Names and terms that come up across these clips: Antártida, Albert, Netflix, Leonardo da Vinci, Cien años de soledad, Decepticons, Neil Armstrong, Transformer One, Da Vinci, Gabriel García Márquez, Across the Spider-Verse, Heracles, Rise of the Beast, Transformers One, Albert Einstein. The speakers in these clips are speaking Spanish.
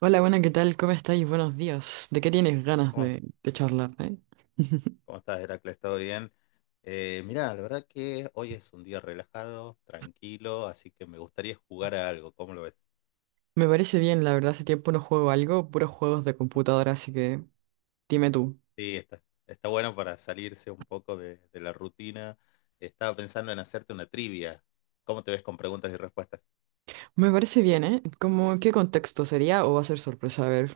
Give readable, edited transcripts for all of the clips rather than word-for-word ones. Hola, buena, ¿qué tal? ¿Cómo estáis? Buenos días. ¿De qué tienes ganas ¿Cómo, de charlar, cómo estás, Heracles? ¿Todo bien? Mirá, la verdad que hoy es un día relajado, tranquilo, así que me gustaría jugar a algo. ¿Cómo lo ves? Me parece bien, la verdad, hace tiempo no juego algo, puros juegos de computadora, así que dime tú. Sí, está bueno para salirse un poco de la rutina. Estaba pensando en hacerte una trivia. ¿Cómo te ves con preguntas y respuestas? Me parece bien, ¿eh? ¿Cómo, en qué contexto sería o va a ser sorpresa? A ver.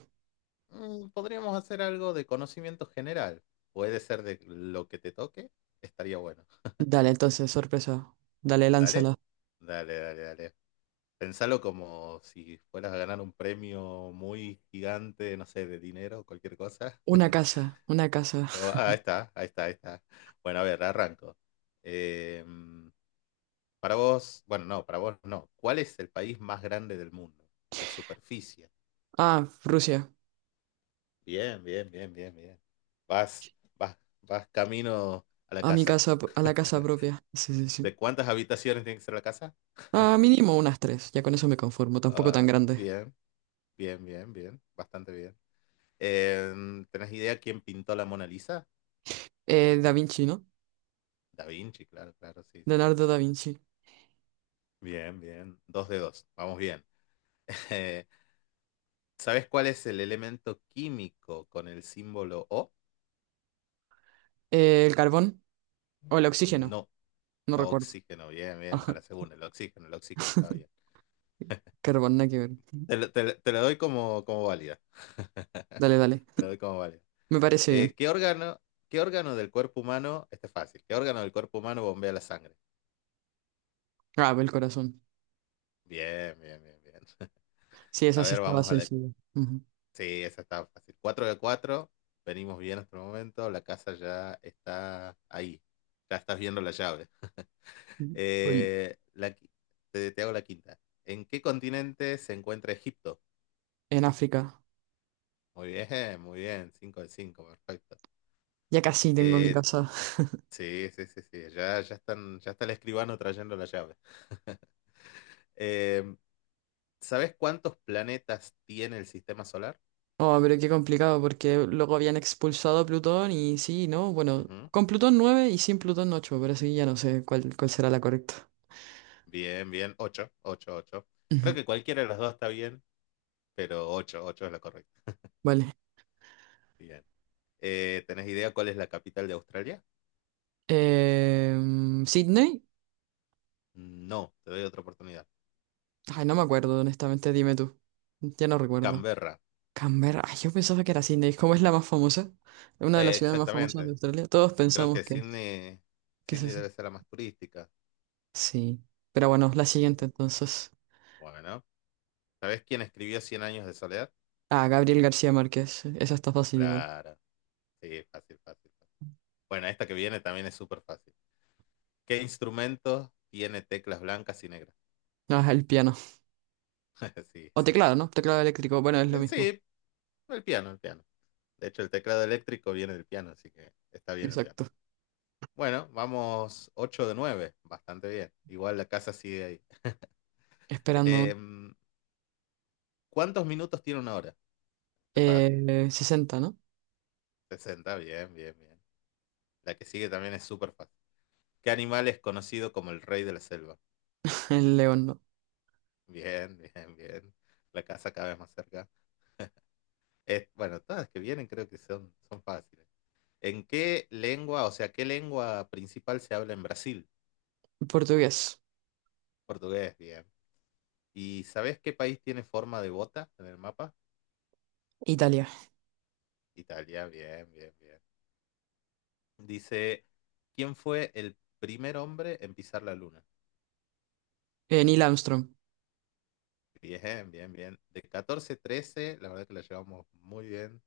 Mm, podríamos hacer algo de conocimiento general. Puede ser de lo que te toque. Estaría bueno. Dale, entonces, sorpresa. Dale, Dale, lánzala. dale, dale, dale. Pensalo como si fueras a ganar un premio muy gigante, no sé, de dinero, cualquier cosa. Una casa, una casa. Ah, ahí está, ahí está, ahí está. Bueno, a ver, arranco. Eh, para vos, bueno, no, para vos no. ¿Cuál es el país más grande del mundo? De superficie. Ah, Rusia. Bien, bien, bien, bien, bien. Vas, vas, vas camino a la A mi casa. casa, a la casa propia. Sí, sí, sí. ¿De cuántas habitaciones tiene que ser la casa? Ah, mínimo unas tres, ya con eso me conformo, tampoco Ah, tan grande. bien, bien, bien, bien, bastante bien. ¿Tenés idea quién pintó la Mona Lisa? Da Vinci, ¿no? Da Vinci, claro, claro, sí, sí, sí, Leonardo da sí. Vinci. Bien, bien. Dos de dos. Vamos bien. Eh, ¿Sabes cuál es el elemento químico con el símbolo O? El carbón o el oxígeno. No, No recuerdo. oxígeno. Bien, bien. A la Ajá, segunda, el oxígeno está bien. carbón, nada que ver. Te lo doy como, como válida. Dale, dale. Te lo doy como válida. Me parece bien. Eh, ¿qué órgano, ¿Qué órgano del cuerpo humano? Este es fácil. ¿Qué órgano del cuerpo humano bombea la sangre? Ah, el corazón. Bien, bien, bien, bien. Sí, esa A sí ver, estaba vamos a la... sencilla. Ujú. Sí, esa está fácil. 4 de 4, venimos bien hasta el momento, la casa ya está ahí, ya estás viendo la llave. Uy, Eh, la qui- te hago la quinta. ¿En qué continente se encuentra Egipto? en África. Muy bien, muy bien. 5 de 5, perfecto. Ya casi tengo mi Eh, casa. sí, sí, sí, sí, ya está el escribano trayendo la llave. Eh, ¿Sabes cuántos planetas tiene el sistema solar? Oh, pero qué complicado, porque luego habían expulsado a Plutón y sí, ¿no? Bueno, Ujú. con Plutón 9 y sin Plutón 8 pero así ya no sé cuál será la correcta. Bien, bien. Ocho, ocho, ocho. Creo Ujú. que cualquiera de las dos está bien, pero 8 8 es la correcta. Vale. Bien. ¿Tenés idea cuál es la capital de Australia? Eh, ¿Sydney? No, te doy otra oportunidad. Ay, no me acuerdo, honestamente, dime tú. Ya no recuerdo. Canberra. Canberra, ay, yo pensaba que era Sydney. ¿Cómo es la más famosa? Es una de las ciudades más famosas de Exactamente. Australia. Todos Creo pensamos que que es. Sydney, ¿Qué es Sydney eso? debe ser la más turística. Sí. Pero bueno, la Sí, siguiente sí. entonces. Bueno, ¿sabés quién escribió Cien años de soledad? Ah, Gabriel García Márquez. Esa está fácil igual. Claro. Sí, fácil, fácil, fácil. Bueno, esta que viene también es súper fácil. ¿Qué instrumento tiene teclas blancas y negras? Ah, el piano. Sí, O sí, sí. Sí. teclado, ¿no? Teclado eléctrico. Bueno, es lo mismo. Sí, el piano, el piano. De hecho, el teclado eléctrico viene del piano, así que está bien el piano. Exacto. Bueno, vamos 8 de 9 bastante bien. Igual la casa sigue ahí. Esperando. Em, ¿Cuántos minutos tiene una hora? Es fácil. 60, ¿no? 60, bien, bien, bien. La que sigue también es súper fácil. ¿Qué animal es conocido como el rey de la selva? El León, ¿no? Bien, bien, bien. La casa cada vez más cerca. Es, bueno, todas las que vienen creo que son fáciles. ¿En qué lengua, o sea, qué lengua principal se habla en Brasil? Portugués. Portugués, bien. ¿Y sabes qué país tiene forma de bota en el mapa? Italia. Italia, bien, bien, bien. Dice, ¿quién fue el primer hombre en pisar la luna? Neil Armstrong. Bien, bien, bien. De 14 13 la verdad que la llevamos muy bien.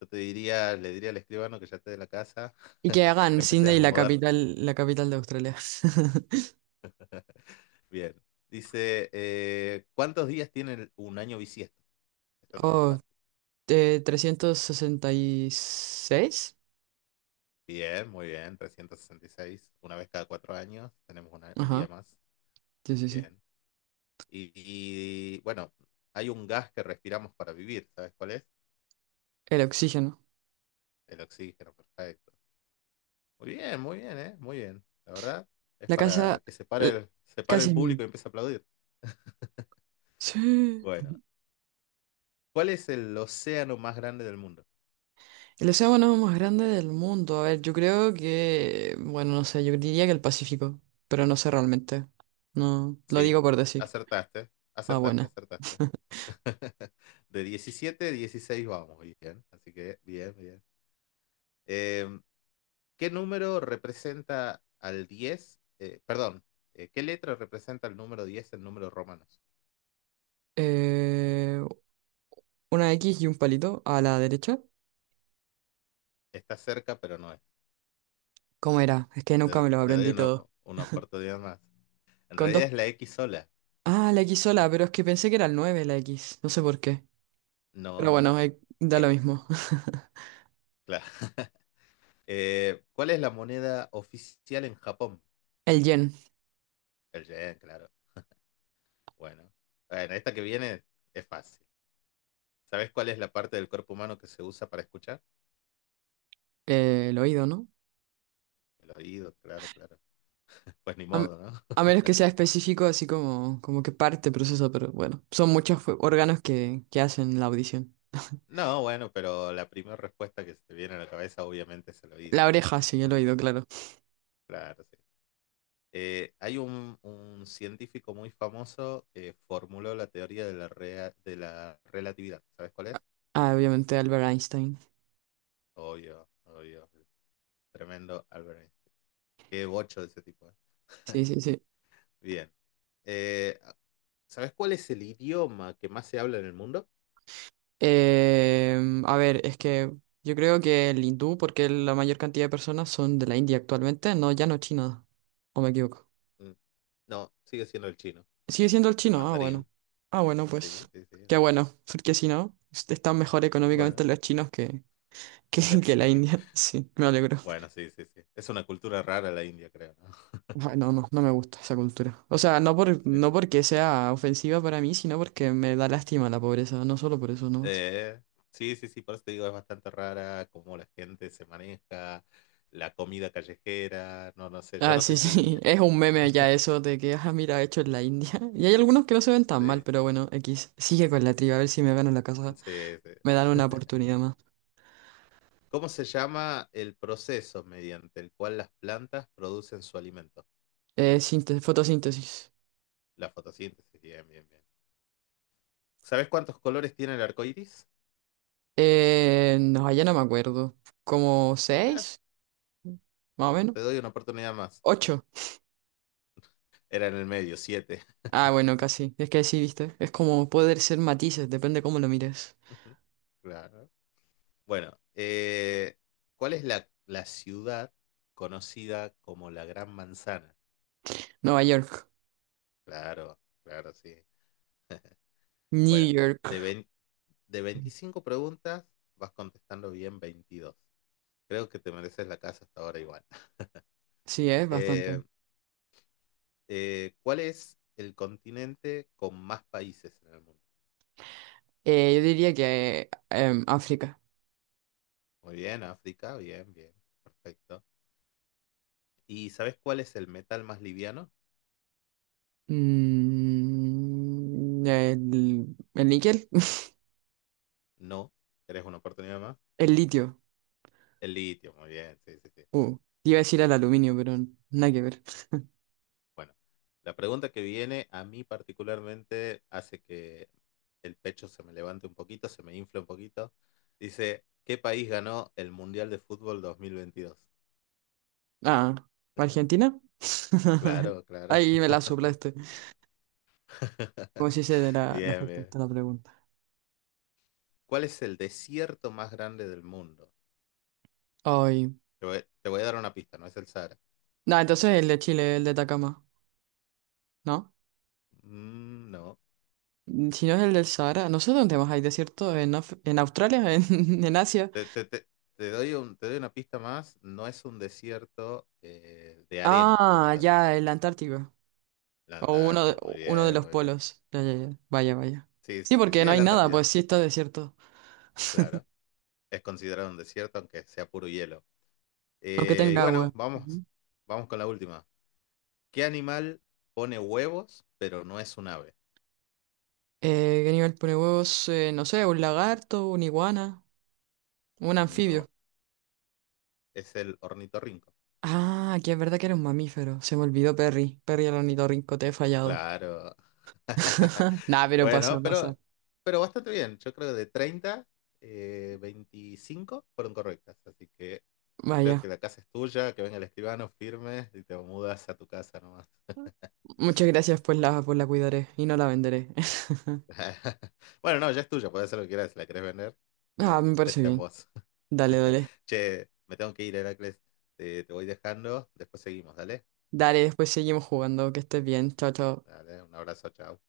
Yo le diría al escribano que ya esté de la casa. Y que hagan Empecé Sydney a mudar. La capital de Australia. Bien. Dice, ¿cuántos días tiene un año bisiesto? Esto también es Oh, fácil. 366. Bien, muy bien. 366. Una vez cada 4 años tenemos un Ajá. día más. Sí, sí, sí. Bien. Y, y, bueno, hay un gas que respiramos para vivir. ¿Sabes cuál es? El oxígeno. El oxígeno, perfecto. Muy bien, ¿eh? Muy bien. La verdad, es La para casa que eh, se pare casi el es mía. público y empiece a aplaudir. Sí. Bueno, ¿cuál es el océano más grande del mundo? El océano más grande del mundo. A ver, yo creo que, bueno, no sé, yo diría que el Pacífico, pero no sé realmente. No, lo Sí, digo por decir. acertaste, Ah, acertaste, buena. acertaste. De 17 a 16 vamos, bien. Así que, bien, bien. Eh, ¿Qué número representa al 10 Perdón, ¿qué letra representa el número 10 en números romanos? Eh, una X y un palito a la derecha. Está cerca, pero no es. ¿Cómo era? Es que nunca me Te, lo te doy aprendí todo. una oportunidad más. En Con dos... realidad es la X sola. Ah, la X sola, pero es que pensé que era el 9 la X. No sé por qué. No, Pero no, no, bueno, no. Da Eh, lo eh, mismo. claro. ¿Cuál es la moneda oficial en Japón? El yen. El yen, claro. Bueno, Bueno, esta que viene es fácil. ¿Sabes cuál es la parte del cuerpo humano que se usa para escuchar? El oído, ¿no? El oído, claro, claro. Pues ni A, m- modo, ¿no? a menos que sea específico, así como, como que parte proceso, pero bueno, son muchos órganos que hacen la audición. No, bueno, pero la primera respuesta que se te viene a la cabeza obviamente es el oído, La digamos. oreja, sí, el oído, claro. Claro, sí. Hay un científico muy famoso que formuló la teoría de la relatividad. ¿Sabes cuál es? Ah, obviamente Albert Einstein. Obvio, obvio. Tremendo Albert. Qué bocho de ese tipo, ¿eh? Sí, sí, sí. Bien. Eh, ¿Sabes cuál es el idioma que más se habla en el mundo? A ver, es que yo creo que el hindú, porque la mayor cantidad de personas son de la India actualmente, no, ya no China, o me equivoco. Mm, no, sigue siendo el chino, Sigue siendo el el chino, ah, mandarín. bueno. Ah, bueno, Sí, pues sí, sí. qué bueno, porque si no, están mejor económicamente Bueno, los chinos que, que, que la sí. India. Sí, me alegro. Bueno, sí, sí, sí. Es una cultura rara la India, creo, ¿no? Bueno, no, no me gusta esa cultura. O sea, no porque sea ofensiva para mí, sino porque me da lástima la pobreza, no solo por eso nomás. Eh, sí, sí, sí, por eso te digo, es bastante rara cómo la gente se maneja, la comida callejera, no, no sé, yo Ah, no sí, sé si sí, iría. es un meme ya eso de que, ah, mira, hecho en la India. Y hay algunos que no se ven tan mal, Sí, pero bueno, X, sigue con la triba, a ver si me gano la casa, sí, sí. me dan una oportunidad más. ¿Cómo se llama el proceso mediante el cual las plantas producen su alimento? Fotosíntesis. La fotosíntesis, bien, bien, bien. ¿Sabes cuántos colores tiene el arco iris? No, allá no me acuerdo. ¿Como Ah, 6? Más o menos. te doy una oportunidad más. ¿8? Era en el medio, siete. Ah, bueno, casi. Es que sí, viste. Es como poder ser matices, depende cómo lo mires. Claro. Bueno, ¿cuál es la ciudad conocida como la Gran Manzana? Nueva York. Claro, claro, sí. New Bueno, de, York. vein- de 25 preguntas vas contestando bien 22. Creo que te mereces la casa hasta ahora igual. Sí, es bastante. Eh, ¿Cuál es el continente con más países en el mundo? Yo diría que África. Muy bien, África, bien, bien, perfecto. ¿Y sabes cuál es el metal más liviano? Mm, el, el níquel. No, ¿querés una oportunidad más? El litio. El litio, muy bien, sí, sí, sí. Uh, te iba a decir el Sí. aluminio, pero nada que ver. Bueno, la pregunta que viene a mí particularmente hace que el pecho se me levante un poquito, se me infla un poquito. Dice, ¿qué país ganó el Mundial de Fútbol 2022? Ah, ¿Argentina? Claro, claro. Ahí me la soplaste. Como si se de la Bien, falta bien. hasta la pregunta. ¿Cuál es el desierto más grande del mundo? Ay. Te voy a dar una pista, no es el Sahara. No, entonces el de Chile, el de Atacama, ¿no? Mm, no. Mm, si no es el del Sahara, no sé dónde más hay desierto, en Australia, en Asia. Te, te- te- te doy una pista más. No es un desierto de arena como Ah, tal. ya, el Antártico. La O Antártida, muy uno de bien, los muy bien. polos. Ya, ya, ya. Vaya, vaya. Sí, sí, Sí, sí, porque sí, no es hay la nada, Antártida, pues sí está desierto. claro. Es considerado un desierto aunque sea puro hielo. Aunque Y tenga bueno, agua. Ujú. vamos con la última. ¿Qué animal pone huevos pero no es un ave? ¿Qué nivel pone huevos? No sé, un lagarto, una iguana, un anfibio. No, es el ornitorrinco. Ah, aquí es verdad que era un mamífero. Se me olvidó Perry. Perry el ornitorrinco, te he fallado. Claro. Nah, pero pasa, Bueno, pasa. Pero bastante bien. Yo creo que de 30 25 fueron correctas. Así que creo Vaya. que la casa es tuya, que venga el escribano, firme y te mudas a tu casa nomás. Muchas gracias, pues pues la cuidaré y no la venderé. Bueno, no, ya es tuya, puedes hacer lo que quieras. Si la querés vender, Ah, me parece está en bien. vos. Dale, dale. Che, me tengo que ir, Heracles. Te voy dejando. Después seguimos, dale. Dale, después seguimos jugando. Que estés bien. Chao, chao. Dale, un abrazo, chao.